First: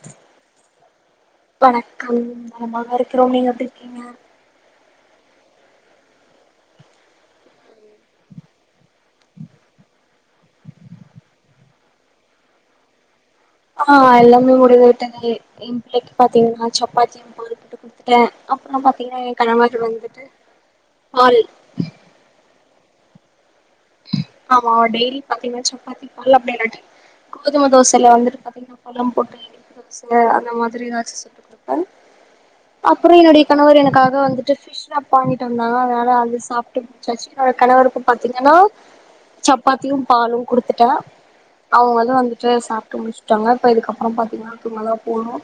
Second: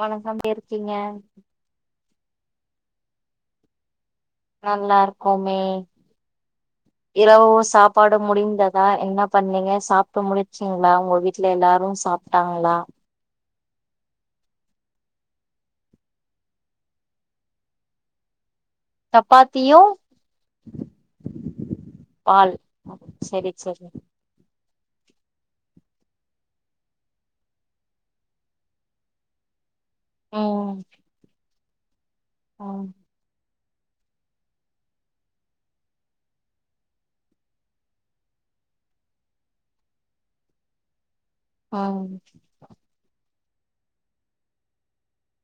வணக்கம் எப்டி இருக்கீங்க வணக்கம் நாங்க நல்லா இருக்குறோ நீங்க எப்டி இருக்கீங்க நல்லா இருக்கோமே [inaudible] இரவு சாப்பாடு முடிந்ததா என்ன பண்ணீங்க சாப்ட்டு முடிச்சிங்களா உங்க வீட்ல எல்லாரு சாப் ட்டாங்களா ஆ எல்லாமே முடிந்து விட்டேன் என் பிள்ளைக்கு பாத்தீங்கன்னா சப்பாத்தி என் பாருக்கிட்டு குடுத்துட்டேன் அப்றோ பாத்தீங்கன்னா என் சப்பாத்தியு கணவர் வந்துட்டு பால் பால் செரி செரி ஆமா டெய்லி பாத்தீங்கன்னா சப்பாத்தி அப்டி இல்லாட்டி கோதும தோசையில வந்துட்டு பாத்தீங்கன்னா பழம் போட்டு ச அந்த ம் மாதிரி ஏதாச்சு செஞ்சு கொடுப்பே ம் அப்றோ என்னுடைய கணவர் எனக்காக வந்துட்டு வந்தாங்க அதனால அது சாப்பட்டு முடிச்சாச்சு என்னோட கணவருக்கு பாத்தீங்கன்னா சப்பாத்தியு பாலு குடுத்துட்டே அவங்க வந்து ம் வந்துட்டு சாப்ட்டு முடிச் சுட்டாங்க அப்றோ இதுக்கு அப்றோ பாத்தீங்கன்னா தூங்கதா போணு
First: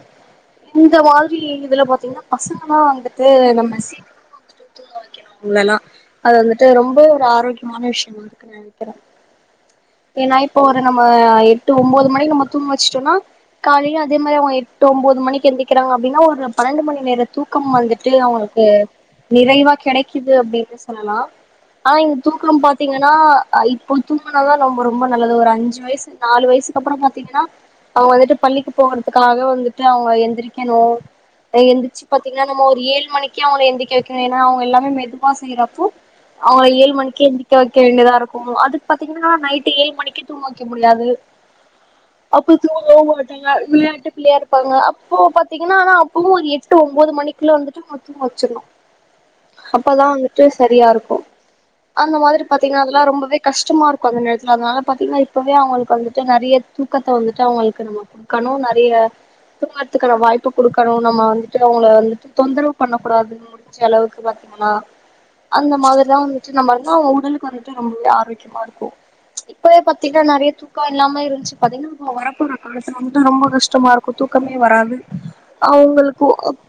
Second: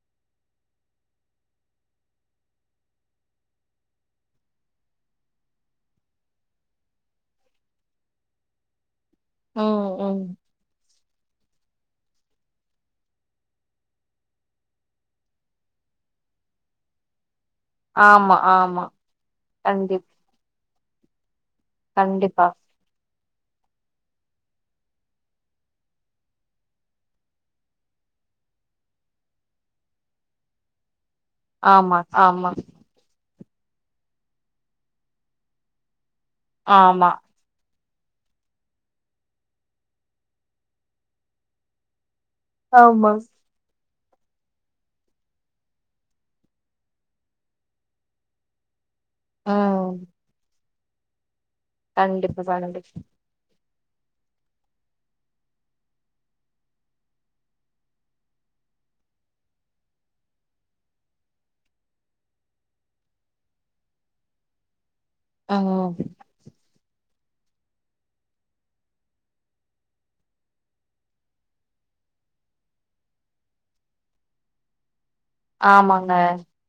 இந்த மாதிரி இதுல பாத்தீங்கன்னா பசங்கல்லா வந்துட்டு நம்ம நம்மல்லா அது வந்துட்டு ரொம்ப ஒரு ஆரோக்கியமான விஷ்யோ நெனைக்கிறே ம் ம் ஏன்னா இப்போ ஒரு நம்ம எட்டு ஒம்பது மணிக்கு நம்ம தூங்க வச்சுட்டோன்னா காலையில அதே மாரி அவங்க எட்டு ஒம்பது மணிக்கு எந்திக்கிறாங்க அப்டின்னா ஒரு பன்னெண்டு மணி நேர தூக்கம் வந்துட்டு ஆமா அவங்களுக்கு ஆமா நிறைவா கண்டி கெடைக்குது அப்டின்னு சொல்லலா ஆனா இங்க கண்டிப்பா தூக்க பாத் தீங்கன்னா அ இப்ப தூங்குனாதா நம்ம ரொம்ப நல்லது ஒரு அஞ்சு வயசு நாலு வயசுக்கு அப்புற பாத்தீங்கன்னா அவங்க வந்துட்டு பள்ளிக்கு போகறதுக்காக வந்துட்டு அவங்க எந்திரிக்கணு ஆமா எந்திச்சு பாத்திங்னா ஆமா நம்ம ஒரு ஏழு மணிக்கே அவங்கள எந்திக்க வைக்கணு ஏன்னா அவங்க எல்லாமே மெதுவா செய்றப்போ அவங்க ஏழு ஆமா மணக்கே எந்தி க்க வைக்க வேண்டியதா இருக்கு அதுக்கு பாத்தீங்கன்னா நைட்டு ஏழு மணிக்கு தூங்க வைக்க முடியாது அப்போ தூங்கவே ஆமா மாட்டாஙக விளையாட்டு பிள்ளையா இருப் பாங்க அப்போ பாத்தீங்கன்னா ஆனா அப்பவு எட்டு ஒம்போது மணிக்குள்ள வந்துட்டு தூங்க வெச்சிடுவோ ம் அப்பதா வந்துட்டு சரியா இருக்கு அந்த கண்டிப்பா மாதிரி செவன் அப்டி பாத்தீங்கன்னா அதெல்லா ரொம்பவே கஷ்டமா இருக்கு அந்த நேரத்துல பாத்தீங்கன்னா இப்பவே அவங்களுக்கு வந்துட்டு நறைய தூக்கத்த வந்துட்டு அவங்களுக்கு நம்ம க்கனு நறைய தூங்கறதுக்கான வாய்ப்பு குடுக்கணு நம்ம வந்துட்டு அவங்க வந்துட்டு தொந்தரவு பண்ணக்கூடாது முடிஞ்ச அளவுக்கு பாத்தீங்கன்னா அந்த ம் மாதிரிலா வந்துட்டு நம்ம வந்து அவங்க உடலு க்கு வந்துட்டு ரொம்பவே ஆரோக்கியமா இருக்கு இப்பவே பாத்தீங்ன்னா நறைய தூ க்க இல்லாம இருந்ச்சு பாத்தீங்கன்னா நம்ம வரப்போற காலத்துல வந்து ரொம்ப கஷ்டமா இருக்கு தூக்கமே வராது ஆமாங்க அவுங்களுக்கு அப்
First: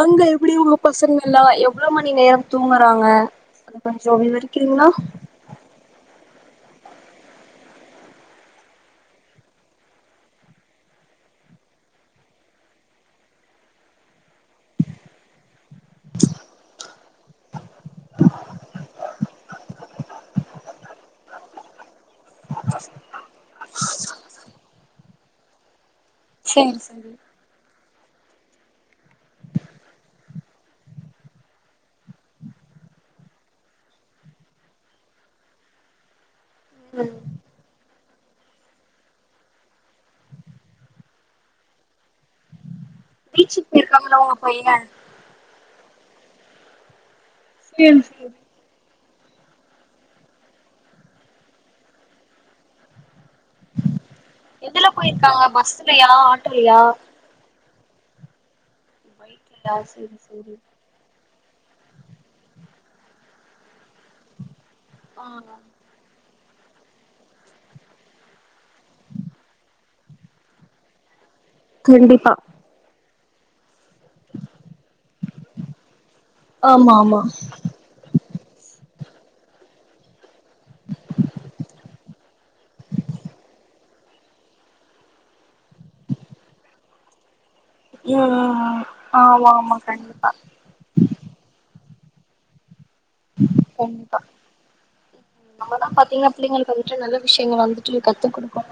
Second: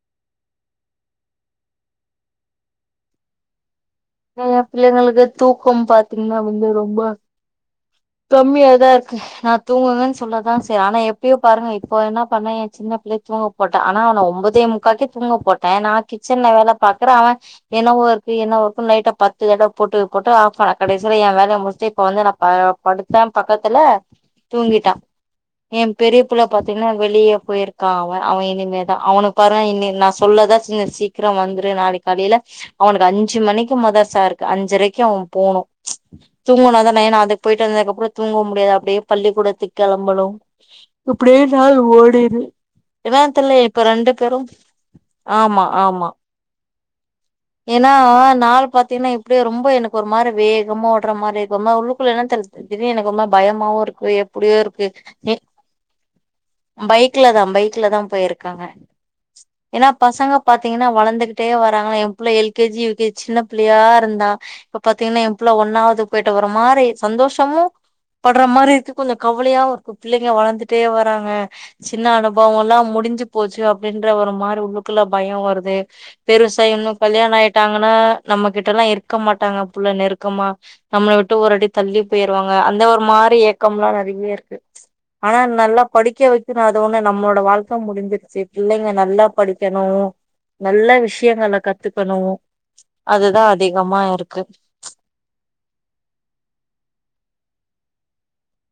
அங்க எப்டி உங்க பசங்கல்லா எவ்ளோ மணி நேரம் தூங்குறாங்க கொஞ்சோ ஏ விவரிக்கிறீங்களா பிள்ளைங்களுக்கு தூக்கம் பாத்தீங்கன்னா வந்து ரொம்ப கம்மியா தா இருக்கு நா தூங்குனுன் சொல்லதா செய் ஆனா எப்பயோ பாருங்க இப்போ என்ன பண்ணெ எ சின்ன பிள்ளைய தூங்க போட்ட ஆனா அவன ஒன்பதே முக்காக்கே தூங்க போட்டே நா கிச்சன்ல வேல பாக்குற அவ என்னவோ இருக்கு என்னவோ இருக்குன் லைட்ட பத்து தடவ போட்டு போட்டு ஆஃப் பண்ணா கடைசில எ வேலைய முச்ட்டு இப்ப வந்து நா ப படுத்தே பக்கத்துல தூங்கிட்டா எ பெரியப்புள்ள சேரி பாத்தீங்கன்னா சேரி வெளிய போயிருக் கா அவ அவ இனிமேதா அவனுக் பாருங்க இனி நா சொல்லதா செஞ்ச சீக்கிரோ வந்துரு நாளிக் காலையில அவனுக்கு அஞ்சு மணிக்கு மதர்சா இருக்கு அஞ்சரைக்கு அவ போனோ தூங்குனாதான ம் ஏனா அது போயிட்டு வந்ததுக்கப்றோ தூங்க முடியாது அப்டியே பள்ளிக்கூடத்துக் கெளம்பனோ இப்டியே நாள் ஓடிரு இன்னான் தெர்ல பீச்சுக்கு இப்ப ரெண்டு போயிருக்காங்களா உங்க பேரு பைய ஆமா ஆமா ஏன்னா சேரி சேரி நாள் பாத்தீங்ன்னா இப்டியே ரொம்ப எனக்கு ஒரு மாரி வேகமா ஓடுற மாரி இருக்கு [unintelligible] குள்ள என்ன தெர்ல திடீனு எனக்கொரு மா பயமாவு இருக்கு எப்டியோ இருக்கு எதுல எ போயிருக்காங்க பஸ்லயா ஆட்டோலயா பை க்ல தா பைக்ல தா போயிருக்காங்க பைக்லயா ஏன்னா சேரி பசங்க சேரி பாத்தீங்ன்னா வளந்துகு ட்டே வராங்களா எ புள்ள L K G U K G சின்ன புள்ளையா இருந்தா இப்ப பாத்தீங்ன்னா ஆ எ புள்ள ஒன்னாவது போயிட்டா ஒரு மாரி சந்தோஷமு படுற மாரி இருக்கு கொஞ்சோ கவலையாவு இருக்கு பிள்ளைங்க வளந்துட்டே வராங்க சின்ன கண்டிப்பா அனுபவோல்லா முடிஞ்சு போச்சு அப் டின்ற ஒரு மாரி உள்ளுக்குள்ள பயோ வருது பெருசாய் இன்னோ ஆமா ஆமா கல்யாணோ ஆயிட்டாங்கன்னா நம்மக்கிட்டல்லா இருக்க மாட்டாங்க புள்ள நெருக்கமா நம்மள விட்டு ஒரு அடி தள்ளிப் போயிருவாங்க அந்த ஒரு மாரி ஏக்கம்ல்லா நெறைய இருக்கு ஆனா நல்லா படிக்க வைக்கிற அது ஒண்ணு நம்மளோட வாழ்க் க ம் முடிஞ்சிருச்சு ம் ம் பிள்ளைங்க நல்லா ஆமா ஆமா படிக்கனோ கண்டிப்பா நல்ல விஷயங்கள கத்துக்கனோ அதுதா அதிகமா இருக்கு நம்மல்லா பாத்தீங்ன்னா பிள்ளைங்களுக்கு வந்துட்டு நல்ல விஷயங்கள வந்துட்டு கத்துக் குடுக்கோ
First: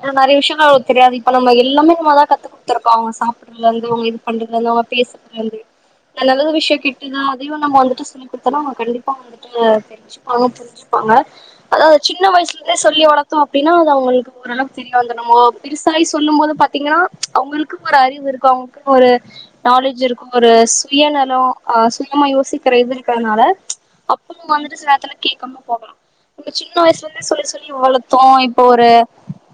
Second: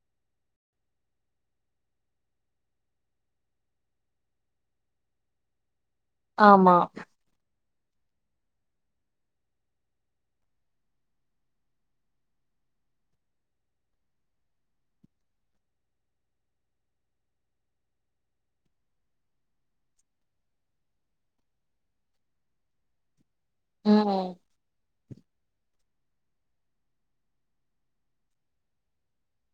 ஏன்னா நெறைய விஷயங்கள் அவங்ளுக்குத் தெரியாது இப்ப நம்ம எல்லாமே நம்மதா கத்துக் குத்துருக்கோ அவங்க சாப்புட்றதுலந்து அவுங்க இது பண்றதுலந்து அவுங்க பேசதுலந்து நல்ல நல்ல ஆமா விஷயோ கிட்டு னா அதையு நம்ம வந்துட்டு சொல்லி குடுத்தோன்னா கண்டிப்பா வந்துட்டு தெரிஞ்சுப்பாங்க புரிஞ்சி ப்பாங்க அதா சின்ன வயசுல இருந்தே சொல்லி வளத்தோ அப்டின்னா அது அவங்களுக்கு ஓரளவுக்கு பிரியாந்து நம்மோ பெருசாயி சொல்லும் போது பாத்தீங்கன்னா அவுங்ளுக்குன் ஒரு அறிவு இருக்கோ அவுங்களுக்குன் ஒரு நாலேஜ் இருக்கோ ஒரு சுயநலோ அ சுயமா யோசிக்கிற இது இருக்கிறனால ம் அப்போ வந்துட்டு சில நேரத்துல கேக்காம போகலா இந்த சின்ன வயசுலந்தே சொல்லி சொல்லி வளத்தோ இப்போ ஒரு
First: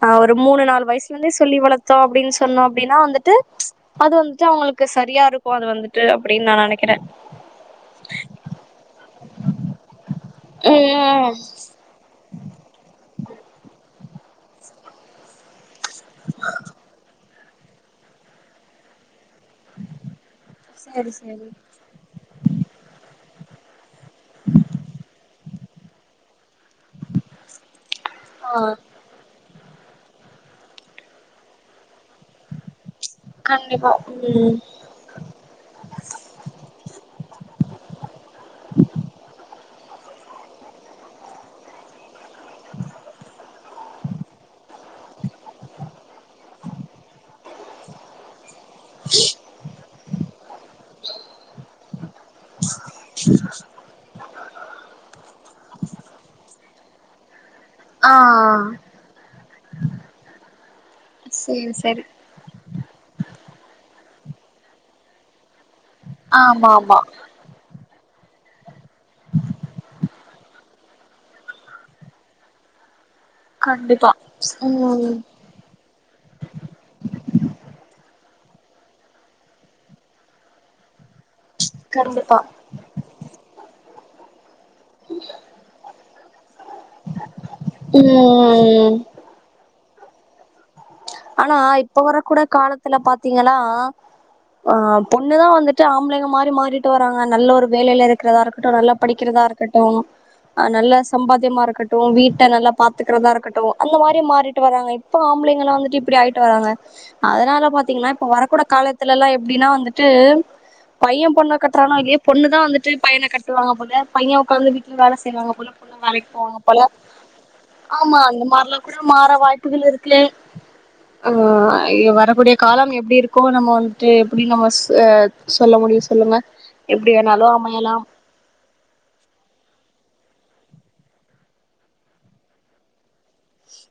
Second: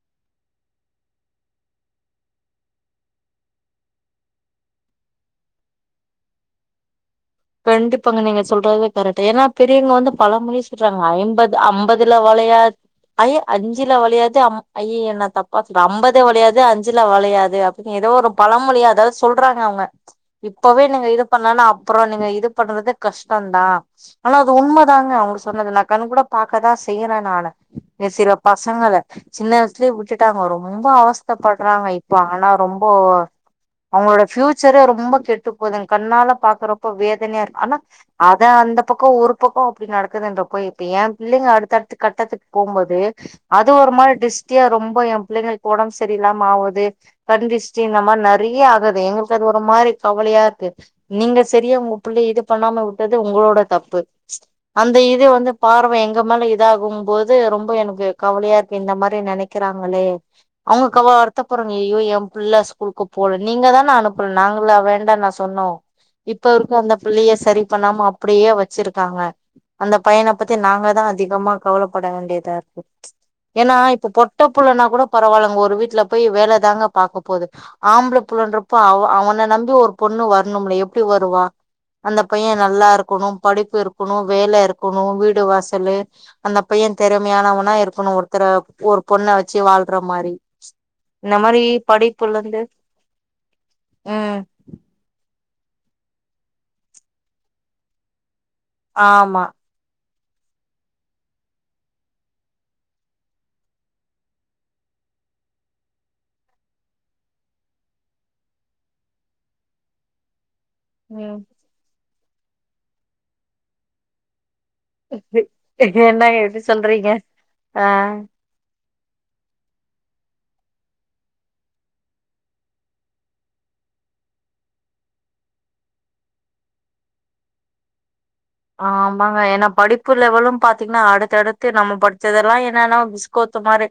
அ ஒரு மூணு நாலு வயசுலந்தே சொல்லி வளத்தோ அப்புடின் சொன்னோ அப்டின்னா வந்துட்டு அது வந்துட்டு அவுங்களுக்கு சரியா இருக்கோ அது வந்துட்டு அப்புடின்னு நா நனைக்கிற கண்டிப்பாங்க நீங்க சொல்றது கரெட்டு ஏன்னா பெரியவங்க வந்து பழ மொழி சொல்றாங்க ம் ஐம்பது அம்பதுல வளையாத் ஐய்ய அஞ்சுல வளையாது அம் அய்யய்ய நா தப் பா சொல்ட்ட அம்பது வளையாது அஞ்சுல வளையாது அப்டின்னு ஏதோ ஒரு பழமொழி அதாவது ஸ் சொல்றாங்க அவங்க இப்பவே நீங்க சரி இது சரி பண்லன்னா அப்புறோ நீங்க இது பண்றதுக்கு கஷ்டோந்தா ஆனா அது உண்மதாங்க அவுங்க சொன்னது நா கண் கூட பாக்கதா செய்ற நானு ங்க சில ஆ பசங்கள சின்ன வயசுலயே விட்டுட்டாங்க ரொம்ப அவஸ்த்தப்பட்றாங்க இப்ப ஆனா ரொம்போ கண்டிப்பா அவங்ளோட ம் ஃபியூச்சரே ரொம்ப கெட்டு போதுங் கண்ணால பாக்குறப்போ வேதனையா இருக் ஆனா அதா அந்த பக்கோ ஒரு பக்கோ அப்புடி நடக்குதுன்றப்போ இப்போ ஏ பிள்ளைங்க அடுத்த அடுத்து கட்டத்துக்கு போகும்போது அது ஒரு மாரி டிரிஷ்டியா ரொம்ப எ பிள்ளைங்களுக்கு ஒடம் சரியல்லாம ஆவுது கண் திருஷ்ட்டி இந்த மாரி நறைய ஆகுது எங்களுக்கு அது ஒரு மாரி கவலையா இருக்கு நீங்க உங்கே புள்ளைய இது பண்ணாம உட்டது உங்களோட தப்பு அந்த இது வந்து பார்வை எங்க மேல இதாகும் போது ரொம்போ எனக் ங்கு ஆ கவலையா இருக்கு இந்த மாரி நெனைக்கிறாங்களே அவங்க க சரி வருத்தப்பட்றாங்க ஐய்யயோ சரி ஏம் பிள்ள ஸ்கூலுக்கு போல நீங்க தான் நான் அனுப்புல நாங்களா வேண்டான்னா சொன்னோ இப்ப ஆமா இருக்க அந்த ஆமா பிள்ளைய சரி பண்ணாம அப்புடியே வச்சிருக்காங்க அந்த பையனப் பத்தி நாங்க தா அதிகமா கவலப்பட வேண்டியதாருக்கு ஏன்னா இப்ப கண்டிப்பா பொட்டப் புள்ளன்னா கூட ம் பரவால்லங்க ஒரு வீட்லப் போய் வேல தாங்க பாக்க போது ஆம்பள புள்ளன்றப்ப அவ அவன நம்பி ஒரு பொண்ணு வர்ணும்ல எப் ட்டு வருவா அந்த கண்டிப்பா பையன் நல்லா இருக்கணும் படிப்பு இருக்கணும் வேல இருக் க்குணும் வீடு வாசலு அந்த பையன் திறமையானவனா இருக்கணும் ஒருத்தரப் ம் ஒரு பொண்ண வச் ச்சி வாழ்ற மாரி இந்த ஆனா மாரி இப்ப வரக் படிப்புல கூட இருந்து காலத்துல பாத்தீங்கனா ம் ஆ பொண்ணுதான் வந்துட்டு ஆம்பளைங்க மாறி மாறிட்டு வராங்க நல்ல ஒரு வேலையில இருக் க்குறதா இருக்கட்டும் நல்லா ஆமா படிக்கிறதா இருக்கட்டும் ஆ நல்ல சம்பாத்தியமா இருக்கட்டும் வீட்ட நல்லா பாத்துக்கிறதா இருக்கட்டும் அந்த மாரி மாறிட்டு வராங்க இப் ப்போ ஆம்பளைங்கள்லா வந்துட்டு இப் ப்புடி ஆயிட்டு வராங்க அதனால பாத்தீங்கன்னா இப்ப வரக்கூட காலத்துலலெல்லா எப்டின்னா வந்துட்டு பையன் ம் பொண்ண கட்றானோ இல்லையோ பொண்ணு தான் வந்துட்டு பையன கட்டுவாங்க போல பையன் ஒக்காந்துகிட் ல்ல வேல செய்வாங்க போல பொண்ணு வேலைக்கு என்ன போவாங்க எப்டி போல சொல்றீங்க ஆ ஆமா அந்த மார்லா கூட மாற வாய்ப்புகள் இருக்கு ஆ ஆ எ வரக்கூடிய காலம் எப்புடி இருக்கோ நம்ம வந்துட்டு எப்புடி நம்மஸ் ஆ சொல்ல முடியும் சொல்லுங்க எப்டி வேணாலும் அமையலாம் ஆமாங்க ஏன்னா படிப்பு லெவலும் பாத்தீங்ன்னா அடுத்தடுத்து நம்ம படிச்சதெல்லா என்னன்னா பிஸ் கோத்த மாரி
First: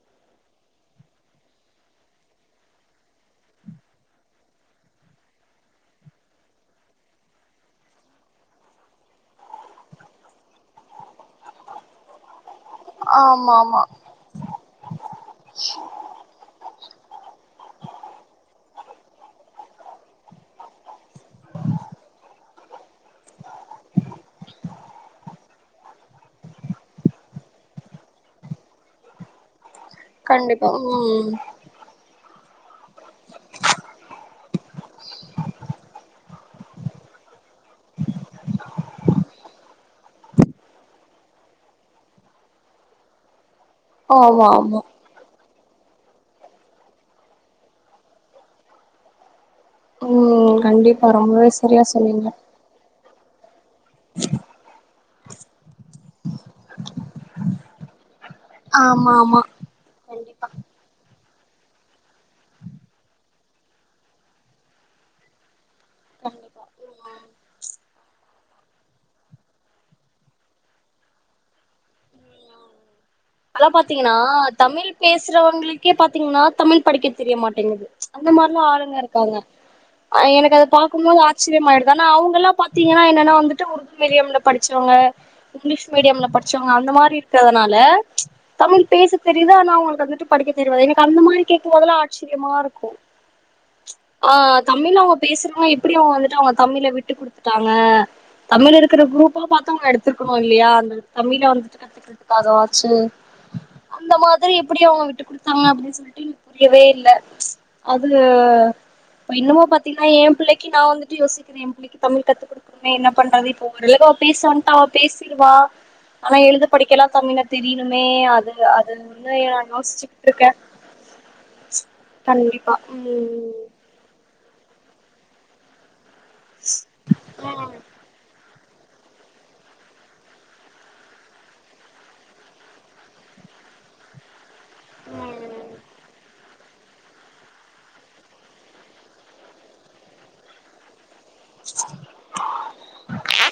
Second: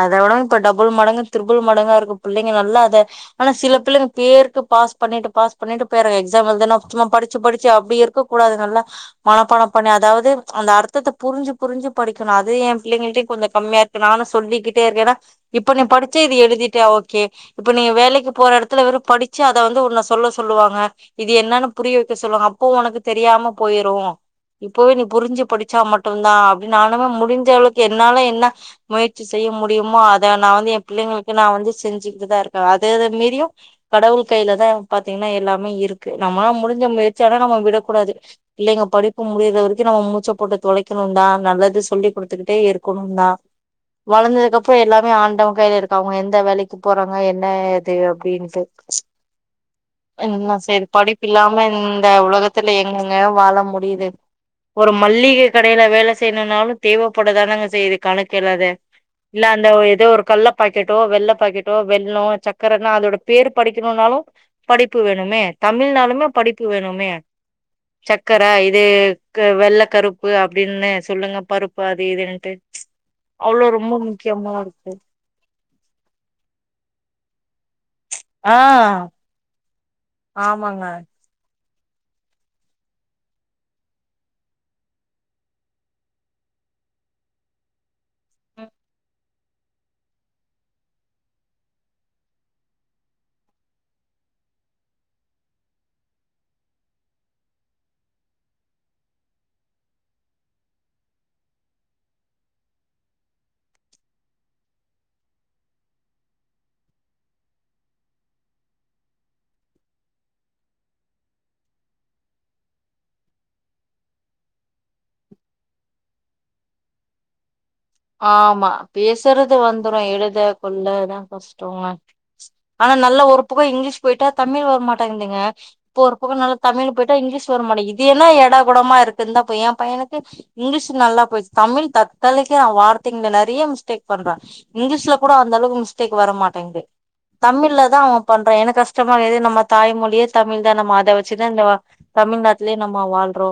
அத விடு இப்ப டபுள் மடங்கு த்ரிபுள் மடங்கா இருக்கு பிள்ளைங்க நல்லா அத ஆனா சில பிள்ளைங்க பேருக்கு பாஸ் பண்ணிட்டு பாஸ் பண்ணிட்டு போயறாங்க எக்ஸாம் எழுதுனா சும்மா படிச்சு படிச்சு அப்படி இருக்கு கூடாது நல்லா மனப்பணம் பண்ணி அதாவது அந்த அர்த்தத்தை புரிஞ்சு புரிஞ்சு படிக்கணு அது ஏம் பிள்ளைங்கள்டயும் கொஞ்ச ஆமா ஆமா கம்மியா இருக்கு நானு சொல்லிக்கிட்டே இருக்கே ஏன்னா இப்ப நீ படிச்சே இது எழுதிட்டா ஓகே இப்ப நீங் வேலைக்கு போற எடத்துல வெறு படிச்சு அத வந்து உன்ன சொல்ல சொல்லுவாங்க இது என்னனு புரிய வைக்க சொல்லுவாங்க அப்போ ஒனக்கு தெரியாம போயிரு இப்பவே நீ புரிஞ்சு படிச்சா மட்டுந்தா அப்படின்னாலுமே முடிஞ்ச அவுளுக்கு என்னால என்ன முயற்சி செய்ய முடியுமோ அத நா கண்டிப்பா வந்து எ ம் பிள்ளைங்களுக்கு நா வந்து செஞ்சுக்கிட்டு தா இருக்கே அதது மீரியு கடவுள் கைலதா பாத்தீங்ன்னா எல்லாமே இருக்கு நம்மல்லா முடிஞ்ச முயற்சி ஆனா நம்ம விடக்கூடாது இல்லைங்க படிப்பு முடியற வரைக்கு நம்ம மூச்ச போட்ட தொலைக்கணுந்தா நல்லது சொல்லிக் குடுத்துக்கிட்டே இருக்கணுந்தா ஆமா வளந்ததுக்கு அப்பற ஆமா எல்லாமே ஆண்டவன் கைல இருக்க அவங்க எந்த வேலைக்கு போறாங்க என்ன இது அப்டின்ட்டு என்ன ம் சரிப் கண்டிப்பா படிப்பு ரொம்பவே இல்லாம சரியா இந்த சொன்னீங்க உலக தோழி எங்கெங்க வாழ முடியுது ஒரு மல்லிகை கடையில வேலை செய்யணுனாலு தேவப் பட தானங்க செய்து கணக்கே இல்லாத ஆமா ஆமா இல்ல அந்த ஏதோ ஒரு கண்டிப்பா கள்ள பாக்கெட்டோ வெள்ள பாக்கெட்டோ வெள்ளோ சக்கரனா அதோட பேர் படிக்கணுனாலு படிப்பு வேணுமே தமிழ் நாலுமே படிப்பு கண்டிப்பா வேணுமே சக்கர இது க்கு வெள்ள கருப்பு அப்படின்னு சொல்லுங்க பருப்பு அது இதுன்ட்டு அவ்ளோ அதப் ரொம்ப பாத்திங்கன்னா முக்கியமா தமிழ் இருக்கு பே சறவங்களுக்கே பாத்தீங்ன்னா தமிழ் படிக்க தெரிய மாட்டேங்குது அந்த ஆ மாரிலா ஆளுங்க இருக்காங்க ஆ எனக்கு அதை ஆமாங்க பாக்கும் போது ஆ ச்சரியமாயிடுதான அவங்கல்லா பாத்தீங்கன்னா என்னன்னா வந்துட்டு உருது மீடியம்ல படிச்சவங்க இங்கிலீஷ் மீடியம்ல படிச்சவங்க அந்த மாரி இருக்கிறதுனால ம், தமிழ் பேச தெரியுது ஆனா அவங்களுக்கு வந்துட்டு படிக்க தெரியாது எனக்கு அந்த மாரி கேக்கும் போதெல்லா ஆச் சரியமா இருக்கு ஆ தமிழ் அவங்க பேசுன்னா எப்டி அவங்க வந்துட்டு அவங்க தமிழா எப்டி விட்டு குடுத்துட்டாங்க தமிழ் இருக்கு குரூப்பா பாத்து நான் எடுத்துருக்கணு இல்லையா அந்த தமிழ வந்துட்டு கத்துக்கிறதுக்காகவது சேர் அந்த மாதிரி எப்படி அவங்க விட்டு குடுத்தாங்க அப்படின்னு சொல்லிட்டு பிடிக்கவே இல்ல அதுல இப்ப இன்னுமு பாத்தீன்னா எ பிள்ளைக்கு நா வந்துட்டு யோசிக்கிறே எ பிள்ளைக்கு தமிழ் கத்து குடுக்கனு என்ன பண்றது இப்ப ஒரு வேல அவ பேசா வண்ட்டா அவ பேசிருவா ஆனா எழுத படிக்கலா தமிழ் தா ஆமா பேசுறது நா வந்துரு யோசிச்சுக்கிட்டு எழுத இருக்க கொள்ளதா கஷ்டமாருக்கு கண்டிப்பா ஆனா நல்ல ஒரு ம் பக்கோ இங்கிலீஷ் போயிட்டா தமிழ் வரமாட்டந்துங்க இப்ப ஒரு பக்கோ நல்லா தமிழ் போயிட்டா இங்கிலீஷ் வரமாடிக்குது இது என்னா ஏடாகூடமாருக்கு இந்த [unintelligible] எ பையனுக்கு இங்கிலீஷ் நல்லா போயிச்சு தமிழ் தத்தளிக் நா வார்த்தைங்க நெறைய மிஸ்டேக் பண்றே இங்கிலீஷ்ல கூட அந்தளவுக்கு மிஸ்டேக் வர மாட் [unintelligible] தமிழ்ல தா அவ பண்ற எனக்கு கஷ்டமா ஏது நம்ம தாய்மொழியே தமிழ் தா நம்ம அத வச் வச்சுதாண்டா தமிழ்நாட்லயே நம்ம வாழ்றோ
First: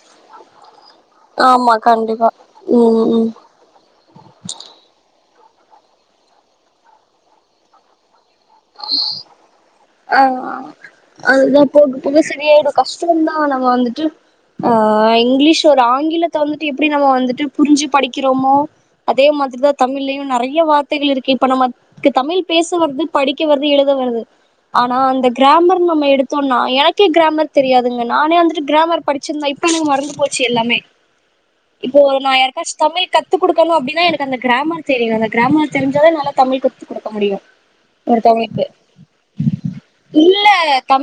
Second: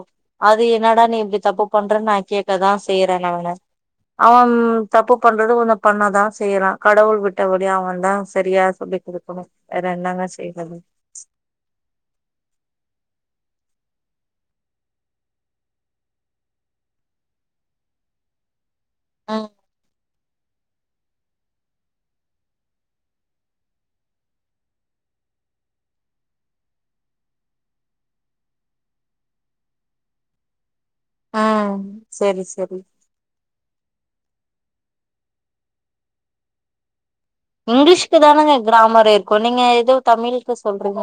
அது என்னடா நீ இப்டி தப்பு ஆமா பண்ற நா கண்டிப்பா கேக்கதா ம் செய்றே ம் நானு அவன் தப்பு பண்றது கொஞ்ச பண்ண தா செய்யறா கடவுள் விட்டவழி அவந்தா சரியா சொல்லி குடுக்கணு வேற ஆ என்னங்க செய்றது அதுதா போக போக சரியாயிடு கஷ்டந்தா நம்ம வந்துட்டு ஆ இங்கிலீஷ் ஒரு ஆங்கிலத்த வந்துட்டு எப்படி நம்ம வந்துட்டு புரிஞ்சு படிக்கிறோமோ அதே ம் மாதிரிதா தமிழலையு நெறைய வார்த்தைகள் இருக்கு இப்ப நம்மக்கு தமிழ் பேச வருது படிக்க வருது எழுத வருது ஆனா அந்த கிராமர் நம்ம எடுத்தோம்னா எனக்கே கிராமர் தெரியாதுங்க நானே வந்துட்டு கிராமர் படிச்சிருந்தா இப் பண்ணே மறந்து போச்சு எல்லாமே ம் இப்போ நா செரி யாருக்காச்சு செரி தமிழ் கத்துக் கொடுக்கணு அப்டின்னா எனக்கு அந்த கிராமர் தெரியனு அந்த கிராமர் தெரிஞ்சாதா என்னால தமிழ் கத்துக் கொடுக்க முடியு இங்கிலீஷ்க்கு தானேங்க ஒருத்தவங்களுக்கு கிராமர் இருக்கு நீங்க எதோ தமிழுக்கு சொல்றீங்க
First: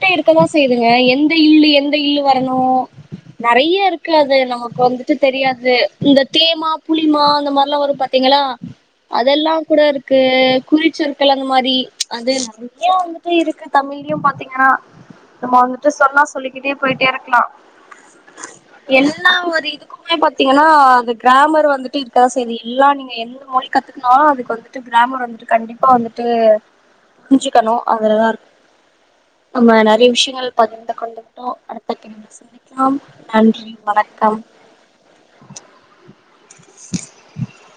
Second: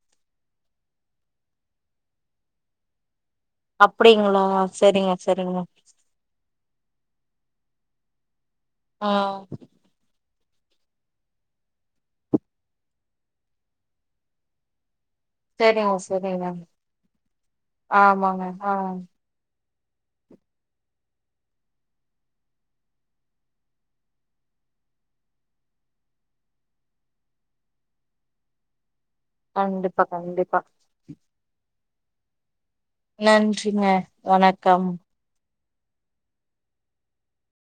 விட்டா இருக்கதா செய்யுதுங்க எந்த இள்ளு எந்த இல்லு வரணு நிறைய இருக்கு அது அப்டிங்களா நமக்கு செரிங்க வந்துட்டு செரிங்க தெரியாது இந்த தேமா புளிமா அந்த மாதிரிலா வரு பாத்தீங்ளா ஆ அதெல்லா கூட இருக் க்கு குறிச்சொற் கிழங்கு மாரி அது நெறையா வந்துட்டு இருக்கு தமிழ்லையு பாத்தீங்ன்னா நம்ம வந்துட்டு செரிங்க சொன்னா செரிங்க சொல்லிக்கிட்டே போய்ட்டே இருக்லா ஆமாங்க ஆ எல்லா ஒரு இது எப்பவுமே பாத்தீங்கன்னா அது கிராமர் வந்துட்டு இருக்கதா செய்து எல்லா நீங்க எல்லா மொழி கத்துக்குனா அதுக்கு வந்துட்டு கிராமர் வந்துட்டு கண்டிப்பா டிப்பா வந்துட்டு புரிஞ்சிக்கணு அதுலா இருக்கு நம்ம கண்டிப்பா நிறைய விஷயங்கள் கண்டிப்பா பகிர்ந்து கொண்டுக்கிட்டோ அடுத்த பதிவுல சந்திப் மேம் நன்றி வணக்கம் கம்